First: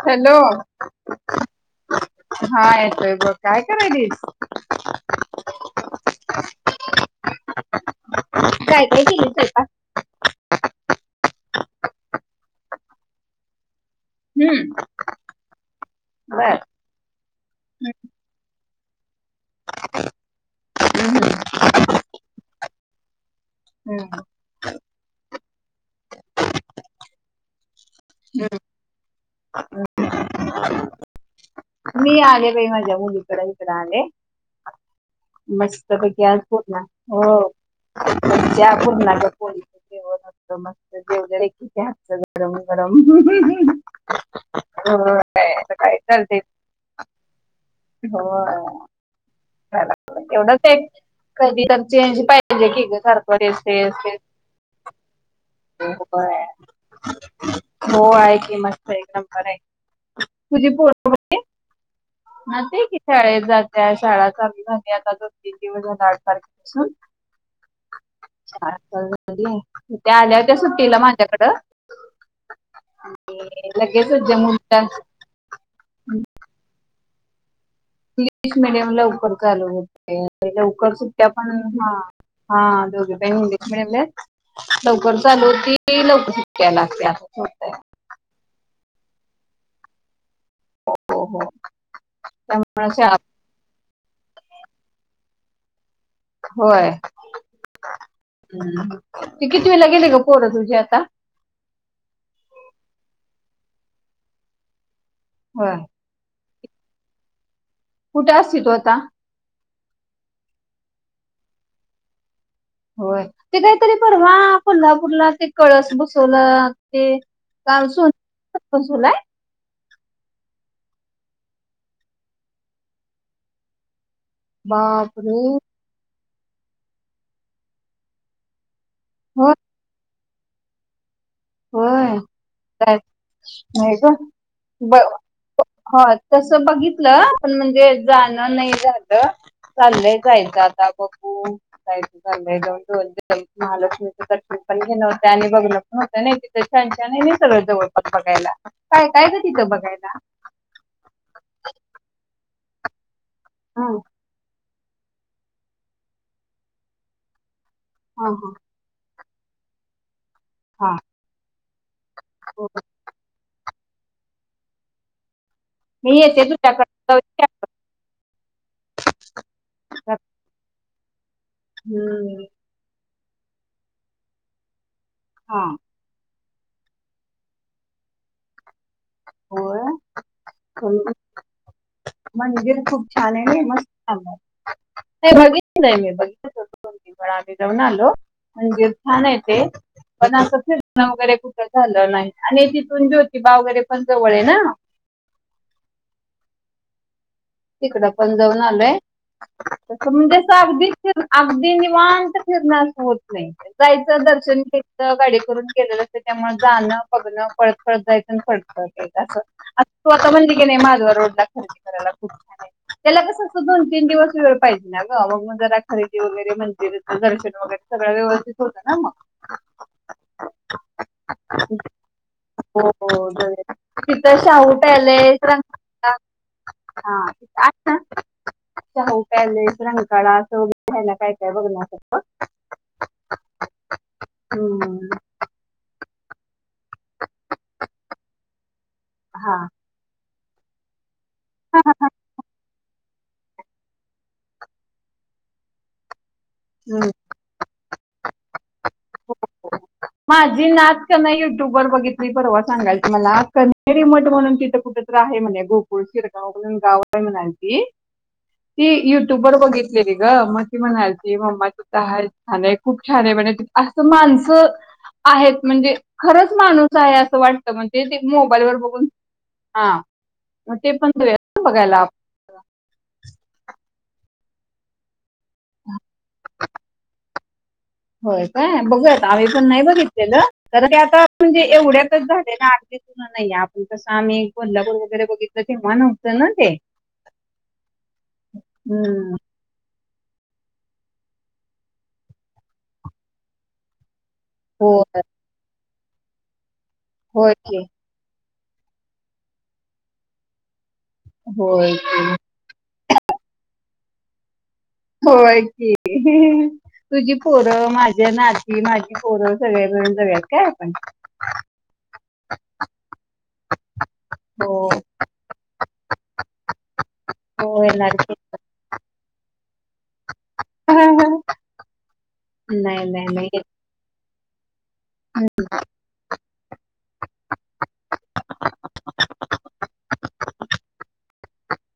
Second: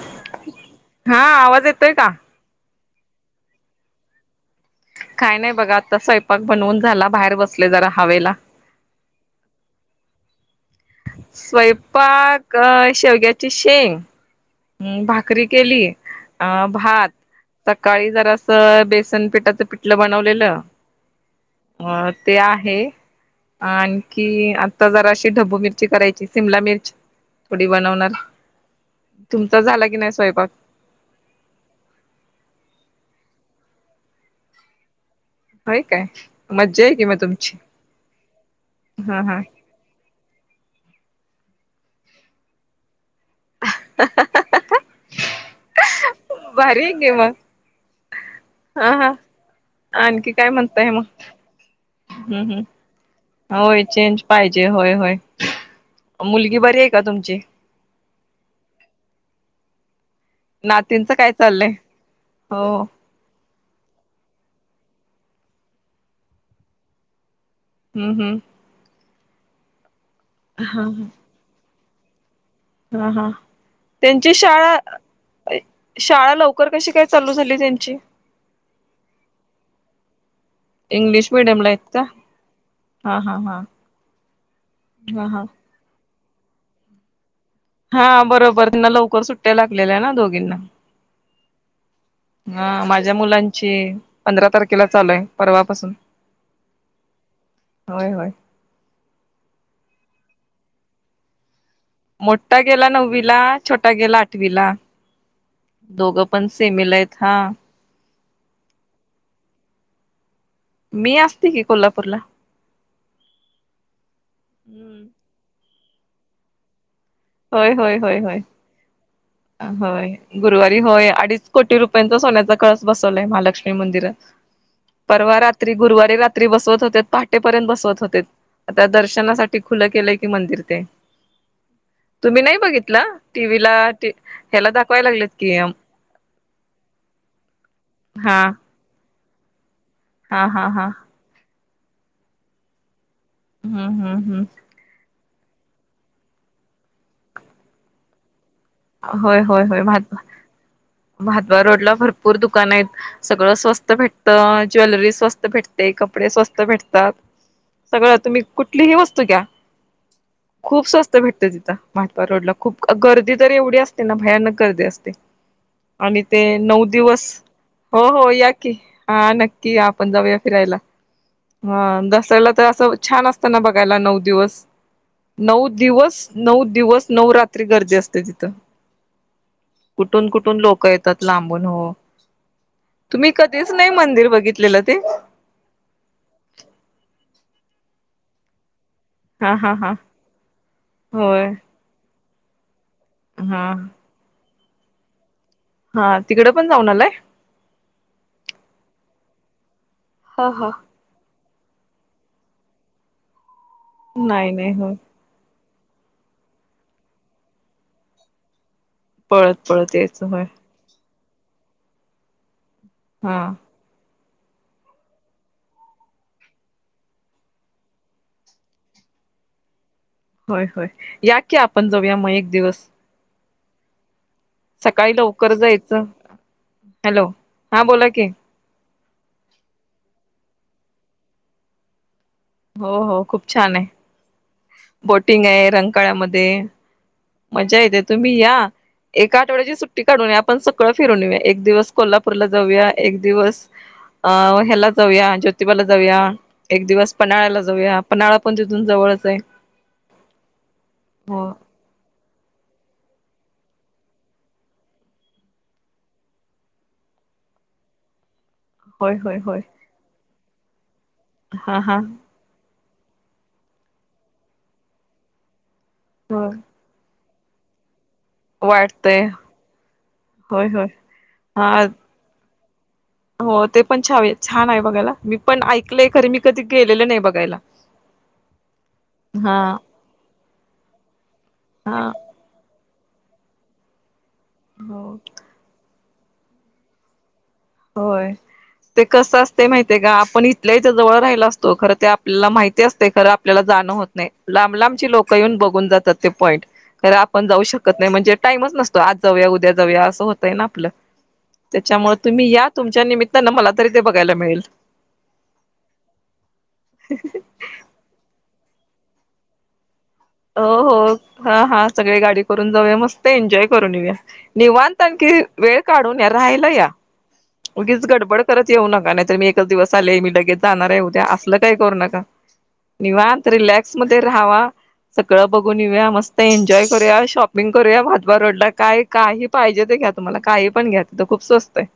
Hello हा आवाज येतोय का? हा ये ते ब काय करायलीस काय नाही बघा आता स्वयंपाक बनवून झाला बाहेर बसले जरा हवेला केली ते काय स्वयंपाक शेवग्याची शेंग हम्म म भाकरी केली अ बर भात सकाळी जरा अस बेसन पिठ त्यात ते आहेपिठलं बनवलेलं हम्म अ ते आहे. हम्म. आणखी आता जरा अशी ढबू मिरची करायची सिमला मिर्च थोडी बनवणार तुमचा झाला की नाही स्वयंपाक मी आले बाई माझ्या मुलीकड इकड आले. होय मस्त काय पैकी आज मज्जा आहे कि मग पुरणाच्या हो तुमची. पुरणाच्या हा पुरणाच्या हा पोळी हो मस्त मस्त जेवते की तिच्या हातचं गरम गरम हम्म्म हो हो काय आता चालते भारी आहे की मग हा हा होय आणखी काय म्हणतय मग कधी तर चेंज हम् हम् पाहिजे की ग सारखं तेच होय तेच चेंज पा म्हणजे जे होयहोय तेच होय मुलगी बरी आहे का तुमची हो आहे की मस्त एकदम बर आहे. [unintelligible] नातींचं काय दहावी चाललंय हो झाली आता दोन तीन दिवस झाले आठ तारखेपासून.. हम्म हम्म. शाळा चालू त्या आल्या होत्या सुट्टीला माझ्याकडं. हा हा लगेचच त्यांची ज्या शाळा मुलीला शाळा लवकर कशी काय? चा लू झाली. इंग्लिश मिीडियम लवकर चालू होते, लवकर इंग्लिश सुट्ट्या पन मिडियमला आहेत हा.. का हा दोघे हा प हा हा मुंदत मिळले लवकर हा हा चालूती लवकर ट्ट्या लागत्यात. हा बरोबर तिना लवकर सुट्ट्या लागलेल्या आहे ना दोघींना. हो हो हा त्यामुळे माझ्या शाळा मुलांची.. पंधरा तारखेला चालूय परवापासून. होय. होय होय ती कितवीला गेली ग? पोर तुझी आता. मोठा गेला नववी ला छोटा गेला आठवीला होय दोघं पण. सेमी ला आहेत. हा. कुठे असतील तू आता? मी असते की कोल्हापूरला. होय ते काहीतरी परवा हम्म कोल्हापूरला ते कळस बसवलं. ते होय काल होय होय होय [unintelligible] बसवलाय. होय गुरुवारी होय अडीच कोटी रुपयांचा सोन्याचा कळस बसवलाय महालक्ष्मी मंदिरात. बापरे परवा रात्री गुरुवारी रात्री बसवत होते पहाटेपर्यंत बसवत होते होय दर्शनासाठी खुल केलेय. मंदिर ते होय तुम्ही नाही काय बघितला टी व्ही ला. नाही ग ब हो तस बघितलं पण म्हणजे हा जाणं नाही झालं [unintelligible] चाललंय हा जायचं हा हा आता बगु [unintelligible] हम्म हम्म महालक्ष्मीचं दर्शन हम्म पण घेण होते्या आणि बघण.. नाही ति त्याच्याच्या नाही मी सगळं जवळपास बघायला. काय काय होय ग होय तिथं होय भात बघायला भातवा रोडला भरपूर दुकान आहेत. सगळं हा स्वस्त भेटत ज्वेलरी स्वस्त भेटते कपडे स्वस्त भेटतात. सगळं हा तुम्ही हा कुठलीही वस्तू घ्या. खूप हा स्वस्त भेटत तिथं महादवार रोडला खूप गर्दी तर एवढी असते ना भयानक गर्दीे असते मी आणि ते येते नऊ तुझ्याकडे दिवस.. जाऊया. हो हो या की हा नक्की आपण जाऊया फिरायला. हा हम्म दसऱ्याला तर असं छान असतना बघायला नऊ दिवस नऊ हां, दिवस. नऊ दिवस नऊ रात्री गर्दी असते तिथं. होय. कुठून कुठून लोक खरं. येतात लांबून हो. म्हणजे खूप तुम्ही छान आहे कधीच म नाही मस्त मंदिर बघितलेलं ते बघितलं नाही मी [unintelligible] पन आम्ही जाऊन आलो. छान आहे हा ते हा हा पण असं फिरण वगैरे होय कुठ झालं नाही आणि ति ज्योतिबा हा वगैरे पण जवळ आहे ना. हा तिकड पण जाऊन आलाय. तिकड पण जाऊन आलोय त म्हणजे ह ह अगदी अगदी निवांत फिरण्यास होत नाही जायचं नाही दर्शन नाही होय घेचं गाडी करून. के त्यामुळे जाणं बघणं पळत फळत जायचं आणि पळत पळत.. पळत पळत यायचं होय [inaudible] [inaudible] वळ हा पाहिजे ना ग मग मग जरा खरेदी वगैरे मंदिर दर्शन वगैरे सगळं व्यवस्थित होतं ना मग. रिकामा ऑडिओ होय, होय, या की आपण जाऊया, मग एक हो दिवस. हो बरोबर. तिथं शाहू सकाळी पॅलेस लवकर जायचं. रंकाळा हा हॅलो. तिथं हा आहे ना बोला की. शाहू पॅलेस, रंकाळा, असं वगैरे रा्यायला, काय काय बघण्यासारखं. हो हो खूप छान आहे. हम्म, बोटिंग आहे, रंगकाळ्यामध्ये मज्जा येते. तुम्ही या. एका हा आठवड्याची सुट्टी काढून या. आपण सगळं फिरून येऊया, एक दिवस कोल्हापूरला जाऊया. एक दिवस अ ह्याला जाऊया, ज्योतिबाला जाऊया. एक हम्म, दिवस पन्हाळ्याला जाऊया, पन्हाळा पण तिथून जवळच हो, आहे. हो. माझी नात क नाय हो युट्यूब वर बघित मी परवा सांगेन तुम्हाला ' कन्हेरी मठ' म्हणून तिथं कुठ तर आहे म्हणे, गोकुळ, शिरगाव, म्हणून गाव म्हनाली ती ती होय होय युट्यूब वर होय बघितलेली ग, मग ती म्हणायची मम्मा हा हा कुठं हाय सांगायचं. खूप छान आहे म्हणे, असं माणसं आहेत, म्हणजे हो खरंच माणूस आहे. वाटत. ते ते मोबाईल वर बघून, वाटतय हा, होय मग होय ते पण देऊ यात ना हा बघायला. हो. हो ते पण छावे, छान आहे बघायला, मी पण ऐकलंय खरे, मी कधी गेलेलं नाही बघायला. होय काय, बघूयात, आम्ही हा पण नाही बघितलेलं. तर ते आता म्हणजे हा एवढ्यातच झाले ना आठ नाही आपण कसं आम्ही हो कोल्हापूर वगैरे बघितलं, तेव्हा नव्हतं ना ते. होय. ते कस हम्म. असते माहिती ते का आपण इथल्या इथ जवळ राहिला असतो. खरं ते आपल्याला माहिती असते, खरं आपल्याला जाणं होत नाही. लांब लांबची होय लोकं येऊन बघून जातात, ते पॉईंट. कारण आपण होय जाऊ की शकत नाही म्हणजे टाईमच नसतो, आज जाऊया, उद्या जाऊया, असं होतय ना आपलं. होय. हा तुमच्या निमित्तानं मला तरी ते बघायला मिळेल. होय की, तुझी पोरं माझ्या ना ही माझी पोर सगळ्या मिळून जाऊयात काय हो आपण हो हा हा सगळी गाडी करून जाऊया. मस्त एन्जॉय करून येऊ या हो निवांत आणखी वेळ काढून या, राहायला या, हो उगीच येणार की गडबड करत येऊ नका. नाही मी एकच दिवस आले. मी लगेच जाणार आहे, उद्या. असलं काही करू नका. नाही नाही निवांत नाही येत. रिलॅक्स मध्ये राहावा, सगळं बघून येऊया, मस्त एन्जॉय करूया, शॉपिंग करूया, भातवा रोडला काय! काही पाहिजे ते घ्या तुम्हाला. काही पण घ्या खूप स्वस्त आहे.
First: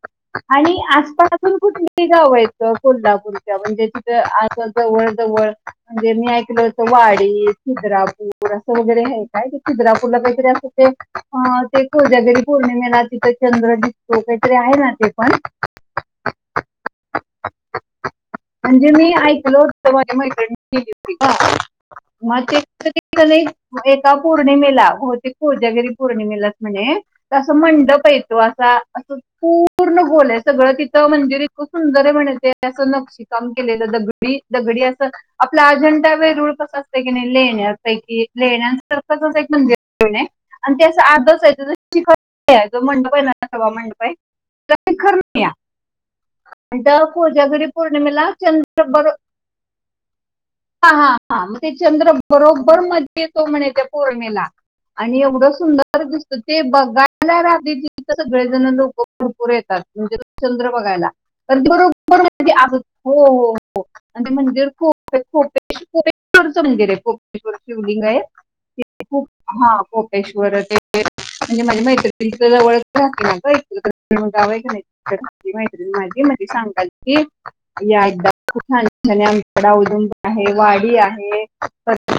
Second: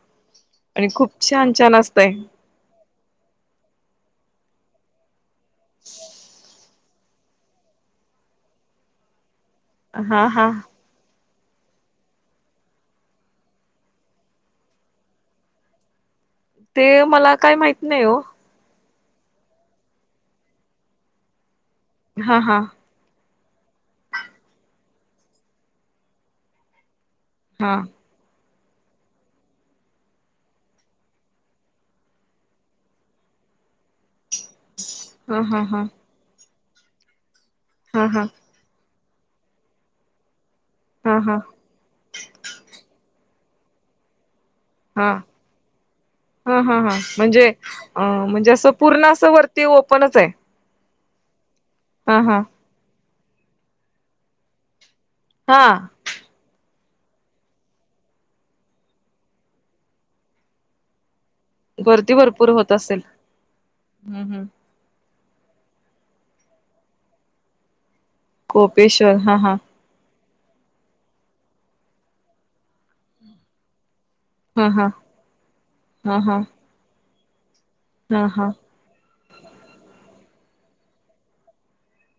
आणि आस खूप छान पासून छान कुठली असतंय गावं आहेत गं कोल्हापूरच्या? म्हणजे तिथ आसं जवळ जवळ म्हणजे मी ऐकलं होत. वाडी, छिद्रापूर असं वगैरे हाय. काय ते छीद्रापूरला हा काहीतरी हा अस ते ह ते कोजागिरी पौर्णिमेला तिथे चंद्र दिसतो, काहीतरी आहे ना ते. कोण? ते मला काय माहित नाही, ओ. म्हणजे मी ऐकल होत तिथं माझी मैत्रीण गेली होती ना हा हा ती [inaudible] एका पौर्णिमेला, बहुतेक कोजागिरी पौर्णिमेलाच म्हणे त असा हा मंडप येतो असं खूप पूर्ण गोल आहे सगळं. तिथं मंदिर इतकं सुंदर आहेम्हणे ते असं नक्षीकाम केलेलं नी दगडी असं हा हा आपला हा अजिंठा, वेरूळ कसा असते की नाही, हा हा लेण्यांपैकी, लेण्या एक मंदिर [inaudible] आणि ते असं हा हा आतच आहे सभा मंडप हा आहे [unintelligible] हा हा आणि हा त्या म्हणजे, कोजागिरी अ पौर्णिमेला म्हणजे असं, चंद्र पूर्ण बरो असं वरती ओपनच आहे. हा हा हा मग ते चंद्र हा हा बरोबर मध्ये येतो, म्हणे त्या पौर्णिमेला. आणि एवढं हा सुंदर दिसत ते बघायला राहतें तिथं सगळेजण लोक लोक भरपूर येतात. म्हणजे तो चंद्र बघायला. अ वरती बरोबर भरपूर होत असेल हो हो हो हम्म आणि हम्म मंदिर खूप कोपेश्वराचे मंदिर आहे ते. लिंग आहे ते हा कोपेश्वर हा मंदिर कोपेश्वरचे ते माझी मैत्रीण तिथेच राहते ना इचलकरंजी. गाव आहे हा आणि हा ती हा माझी मैत्रीण हा सांगाल ती या हा एकदाम हा खप छान छान आमच्याडदून आहे वाडी आहे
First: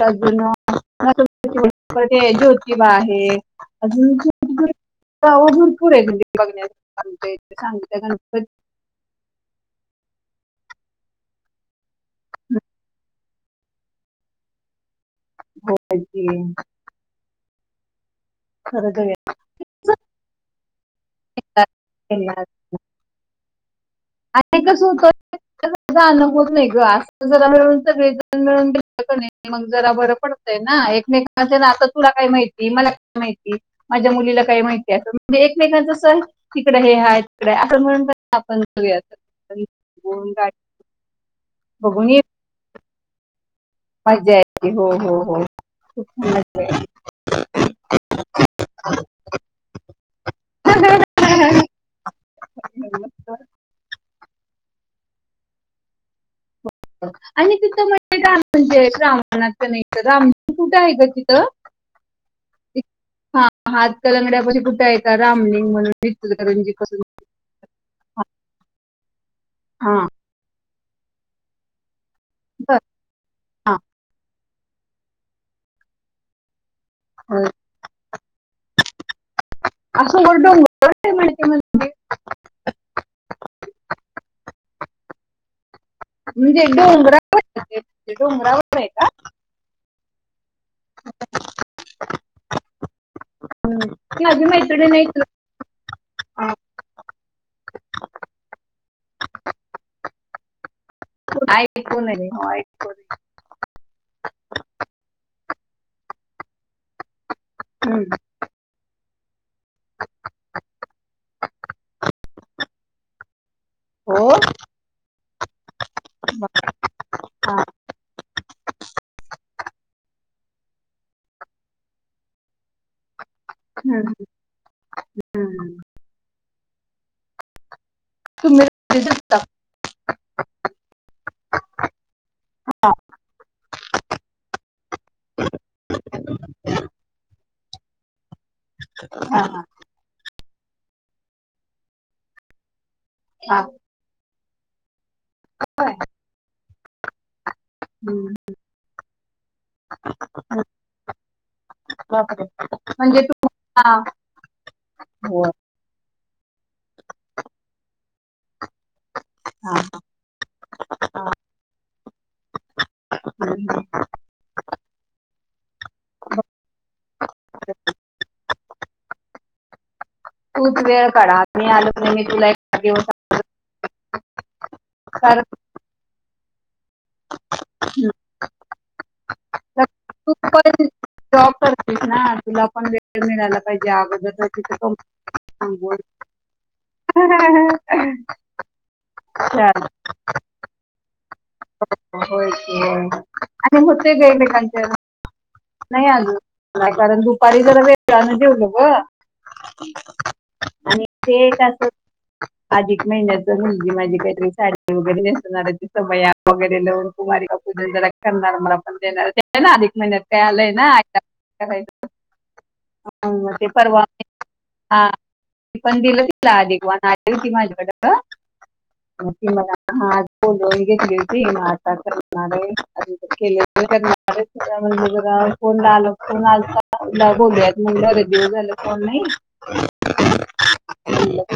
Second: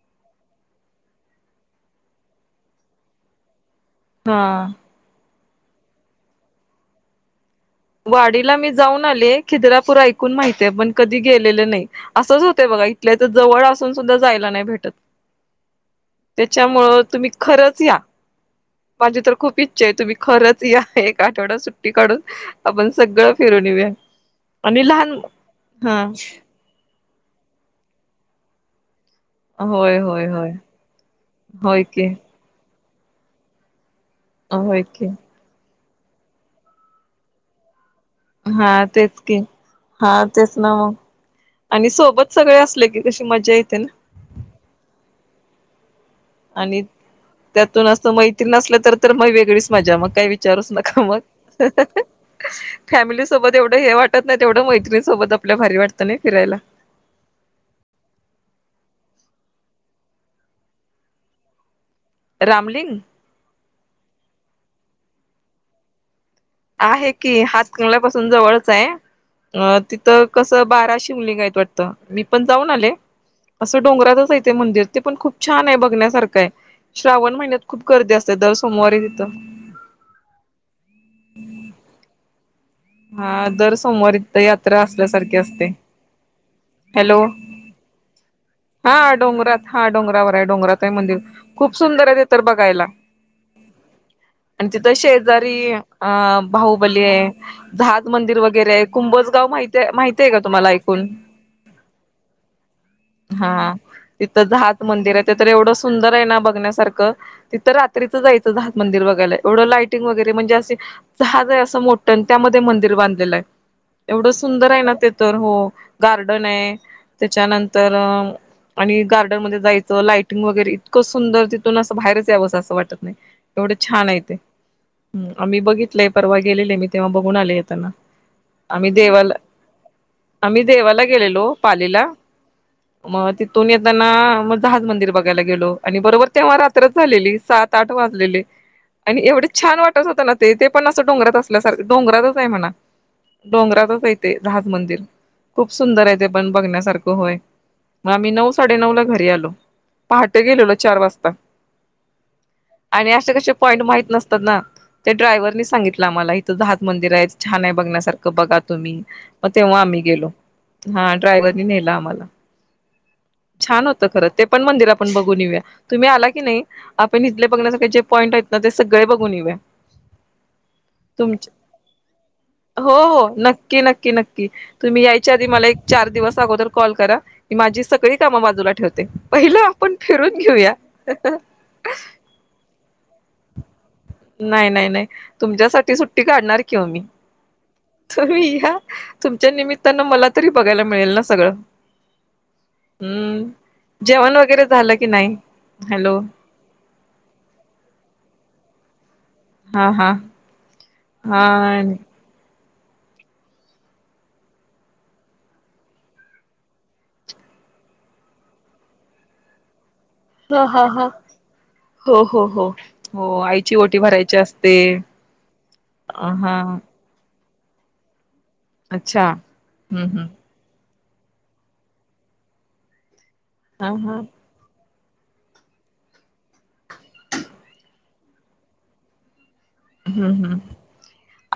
अजून मग ते जुने आणि जोतिबा आहे. आहे. हा. पूरे बघ. वाडीला मी जाऊन आले खिद्रापुर ऐक माहितीय पण कधी गेलेलं नाही असंच होत बघा इथल्या तर जवळ असून सुद्धा जायला नाही भेटत. त्याच्यामुळं तुम्ही खरंच या. खरं माझी तर खूप इच्छा आहे तुम्ही खरंच या एक आठवडात सुट्टी काढून आपण सगळं फिरून येऊया. आणि कस होत हा अन होत नाही ग अस जरा मिळून सगळे मिळून मग जरा होय बरं होय होय पडतंय ना एकमेकांचे ना होय आता की तुला काय माहिती मला काय माहिती माझ्या मुलीला काही होय माहिती आहे की म्हणजे एकमेकांचं सर तिकडं हे हा तिकडे असं म्हणून आपण हा जाऊया तेच की असं हा बघून तेच गाडी ना मग आणि सोबत सगळे असले की कशी मजा येत. मज्जा आहे हो हो हो खप आणि त्यातून असं मैत्रीण असेल तर मग वेगळीच मजा मग काय विचारूच नका. विचारू नका मग फॅमिली मस्त सोबत एवढ हे वाटत नाही. तेवढं मैत्रीणीसोबत भारी वाटतं आपल्याला आणि तिथं म्हणजे म्हणजा मनात नाही आमच कुठं आहे का तिथं. रामलिंग हा हात कलंगड्यापशी कुठे येत रामलिंग म्हणून इचलकरंजी पासून आहे की हात कंगल्यापासून जवळच आहे हा तिथं कसं. बारा शिमलींगायत वाटत मी पण जाऊन बर आले हा असं डोंगरातच ते मंदिर ते पण खूप छान आहे बघण्यासारखं आहे श्रावण महिन्यात खूप गर्दी असते दर सोमवारी तिथं. असंत समोर डोंगरे म्हणतात म्हणे. हा दर सोमवारी तिथे यात्रा असल्यासारखे असते. म्हणजे हॅलो डोंगरा म्हणजे डोंगरावर आहे का हा डोंगरात हा. डोंगरावर डोंगरात आहे मंदिर खूप सुंदर आहे बघायला. ती माझी आणि मैत्रीण तिथं नाही शेजारी अं भाहुबली आहे. नाथ मंदिर वगैरे कुंभजगाव मा माहती आहे का तुम्हाला ऐकून आहे हो, ऐकून आहे. हा तिथात मंदिर आहे. तर एवढं सुंदर आहे ना बघण्यासारखं तिथं हम्म. रात्रीच जायचं दात मंदिर बघायला. एवढं लायटिंग वगैरे म्हणजे असे जहाज आहे असं मोठतं त्यामध्ये मंदिर बांधलेलं आहे. हो एवढं सुंदर आहे ना ते तर हो गार्डन आहे हा. त्याच्यानंतर आणि गार्डन मध्ये जायचं लायटिंग वगैरे इतकं सुंदर तिथून असं बाहेरच यावं असं असं वाटत नाही. एवढे छान हम्म. आहे ते आम्ही बघितलंय परवा गेलेले आहे मी तेव्हा बघून आलेय त्यांना तु मता आम्ही देवाला गेलेलो पालीला मग तिथून येत. त्यांना मग दहाज मंदिर बघायला गेलो आणि बरोबर तेव्हा रात्रच झालेली सात आठ वाजलेले आणि हा, एवढे हा, छान वाटरत होत ना ते ते पण असं डोंगरात असत. आपल्यासारख डोंगरातच आहे म्हणा हा. डोंगरातच आहे तेे दज मंदिर खूप सुंदर आहे ते पण बघण्यासारखं होय मग आम्ही हम्म. नऊ साडेनऊ ला घरी आलो. पहाटे गेलेलो चार वाजता. बापरे. आणि म्हणजे असशे कसे पॉइंट तुम्हाला हा. माहित नसतात ना ते हो. ड्रायव्हर सांगितले. तेजहात मंदिर आहे ते छान आहे बघण्यासारखं बघा तुम्ही म हा. तेव्हा आम्ही गेलो. हा ड्रायव्हरनी नेल आम्हाला [inaudible] छान होतं खरं ते पण मंदिर आपण बघून येऊया. तुम्ही आला की नाई आपण इथले बघण्यासारखे जे पॉईंट आहेत त ते सगळे बघून येऊ या. तूच वेळ काढ आत मी आलो की नाय मी तुला एकट क्की नक्की नक्की तुम्ही यायच्या आधी मला एक चार दिवस अगोदर कॉल करा. मी माझी सगळी काम बाजूला ठेवते पहिलं आपण तू फिरून घेऊया. पण जॉब कर [unintelligible] तुला पण वेळ मिळाला पाहिजे अगोदर तिथं कोणं [unintelligible] येणार की ओ मी तुम्ही या तुमच्या निमिततानं मला तरी बघायला मिळेल ना सगळं होय की होय. हम्म आणि होते ग जेवण वगैरे एकमेकांच्या झालं की नाई. नाही अजून नाय कारण दुपारी जरा वेगान जेवलो ग हा हा आणि ते हा एक असं आणि अधिक महिन्याच म्हणजी माझी काहीतरी साडी वगैरे नेसणार आहे सवय वगैरे लावून कुमारी म्हणून जरा करणार मला पण देणार ना अधिक महिन्यात काय ह आलंय हा ना हा आता हो हो हो हो ते आईची ओटी परवा भरायची असते हा ते पण दिलं अ तिला हा अधिक वाण आली होती माझ्याकड अच्छा म तिला [unintelligible] हम्म हाच हम्म बोललो मी घेतली होती म आता कधी पण आलाय हा हा [unintelligible] म्हणजे बघा फोन ला आल फोन आता बोलूयात म्हणलं लय दिवस झालेत फोन नई. हम्म हम्म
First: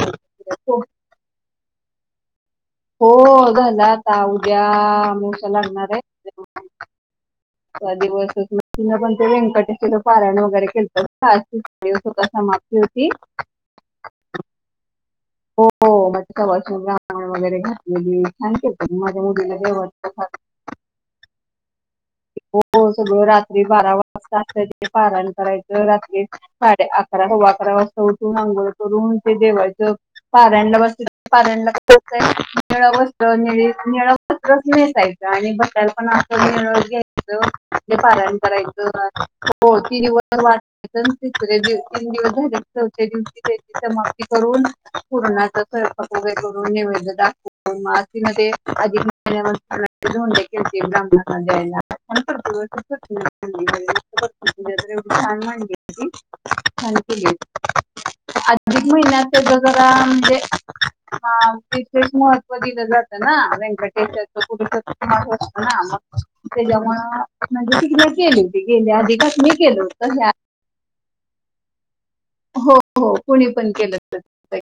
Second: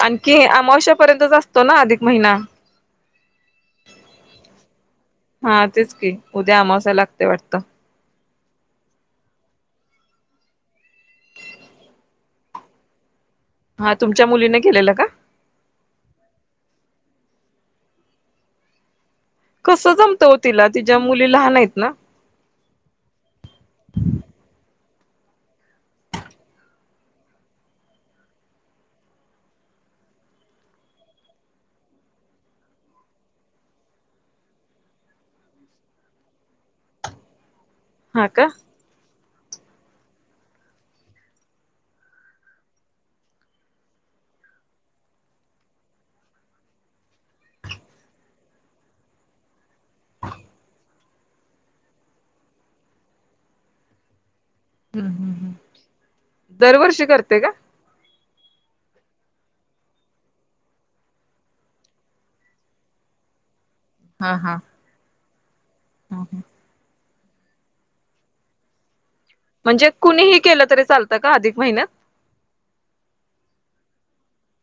आणखी हो- अमावश्यापर्यंतच असतो ना अधिक महिना हो झाल आता उद्या अमावस्या हा तेच की उद्या आमावश्या लागतय वाटतय. त्या दिवस तिन पण ते व्यंकटचं पारायण वगैरे केलत [unintelligible] सुख समाप्ती होती. हा तुमच्या मुलीने केलेलं का? हो म ती सवसानी वगैरे घातलेली छान केलत तिनी मठ कस जमत ओ तिला तिच्या मुली लहान आहेत ना हो. हो सगळ रात्री बारा वाजता अस पाराण करायच रात्री साडे अकरा सवा अकरा उठून आघोळ करून ते देवायचं पारायणला बसली पारायन [unintelligible] निळा वस्त्र निळी निळ वस्त्रच नेसायचं आणि बसयला पण अस निळचं घाय [unintelligible] ते हा पारायण का करायच हो तीन दिवस वाचायचं आणि तिसऱ्या दिव तीन दिवस झालं की चौथ्या दिवशी समाप्ती करून पुरणाचा स्वयंपाक वगैरे करून नैवेद्य दाखवून म आज तिनं ते अधिक महिन्यात [unintelligible] ते धोंडे केलते जम्याना द्यायला नंतर [unintelligible] एवढी हम्म हम्म छान हम्म. मांडली होती छान दरवर्षी केली करते का अधिक महिन्यात जरा म्हणजेे हा विशेष महत्व दिलं जात ना वंकट हा हा [unintelligible] म्हणजे तिनं केलंय ते गेल्या अधिक पण मी केलं म्हणजे होत ह्या कुणीही केलं तरी चालतं का अधिक महिन्यात? हो हो कुणी पण केलं [inaudible]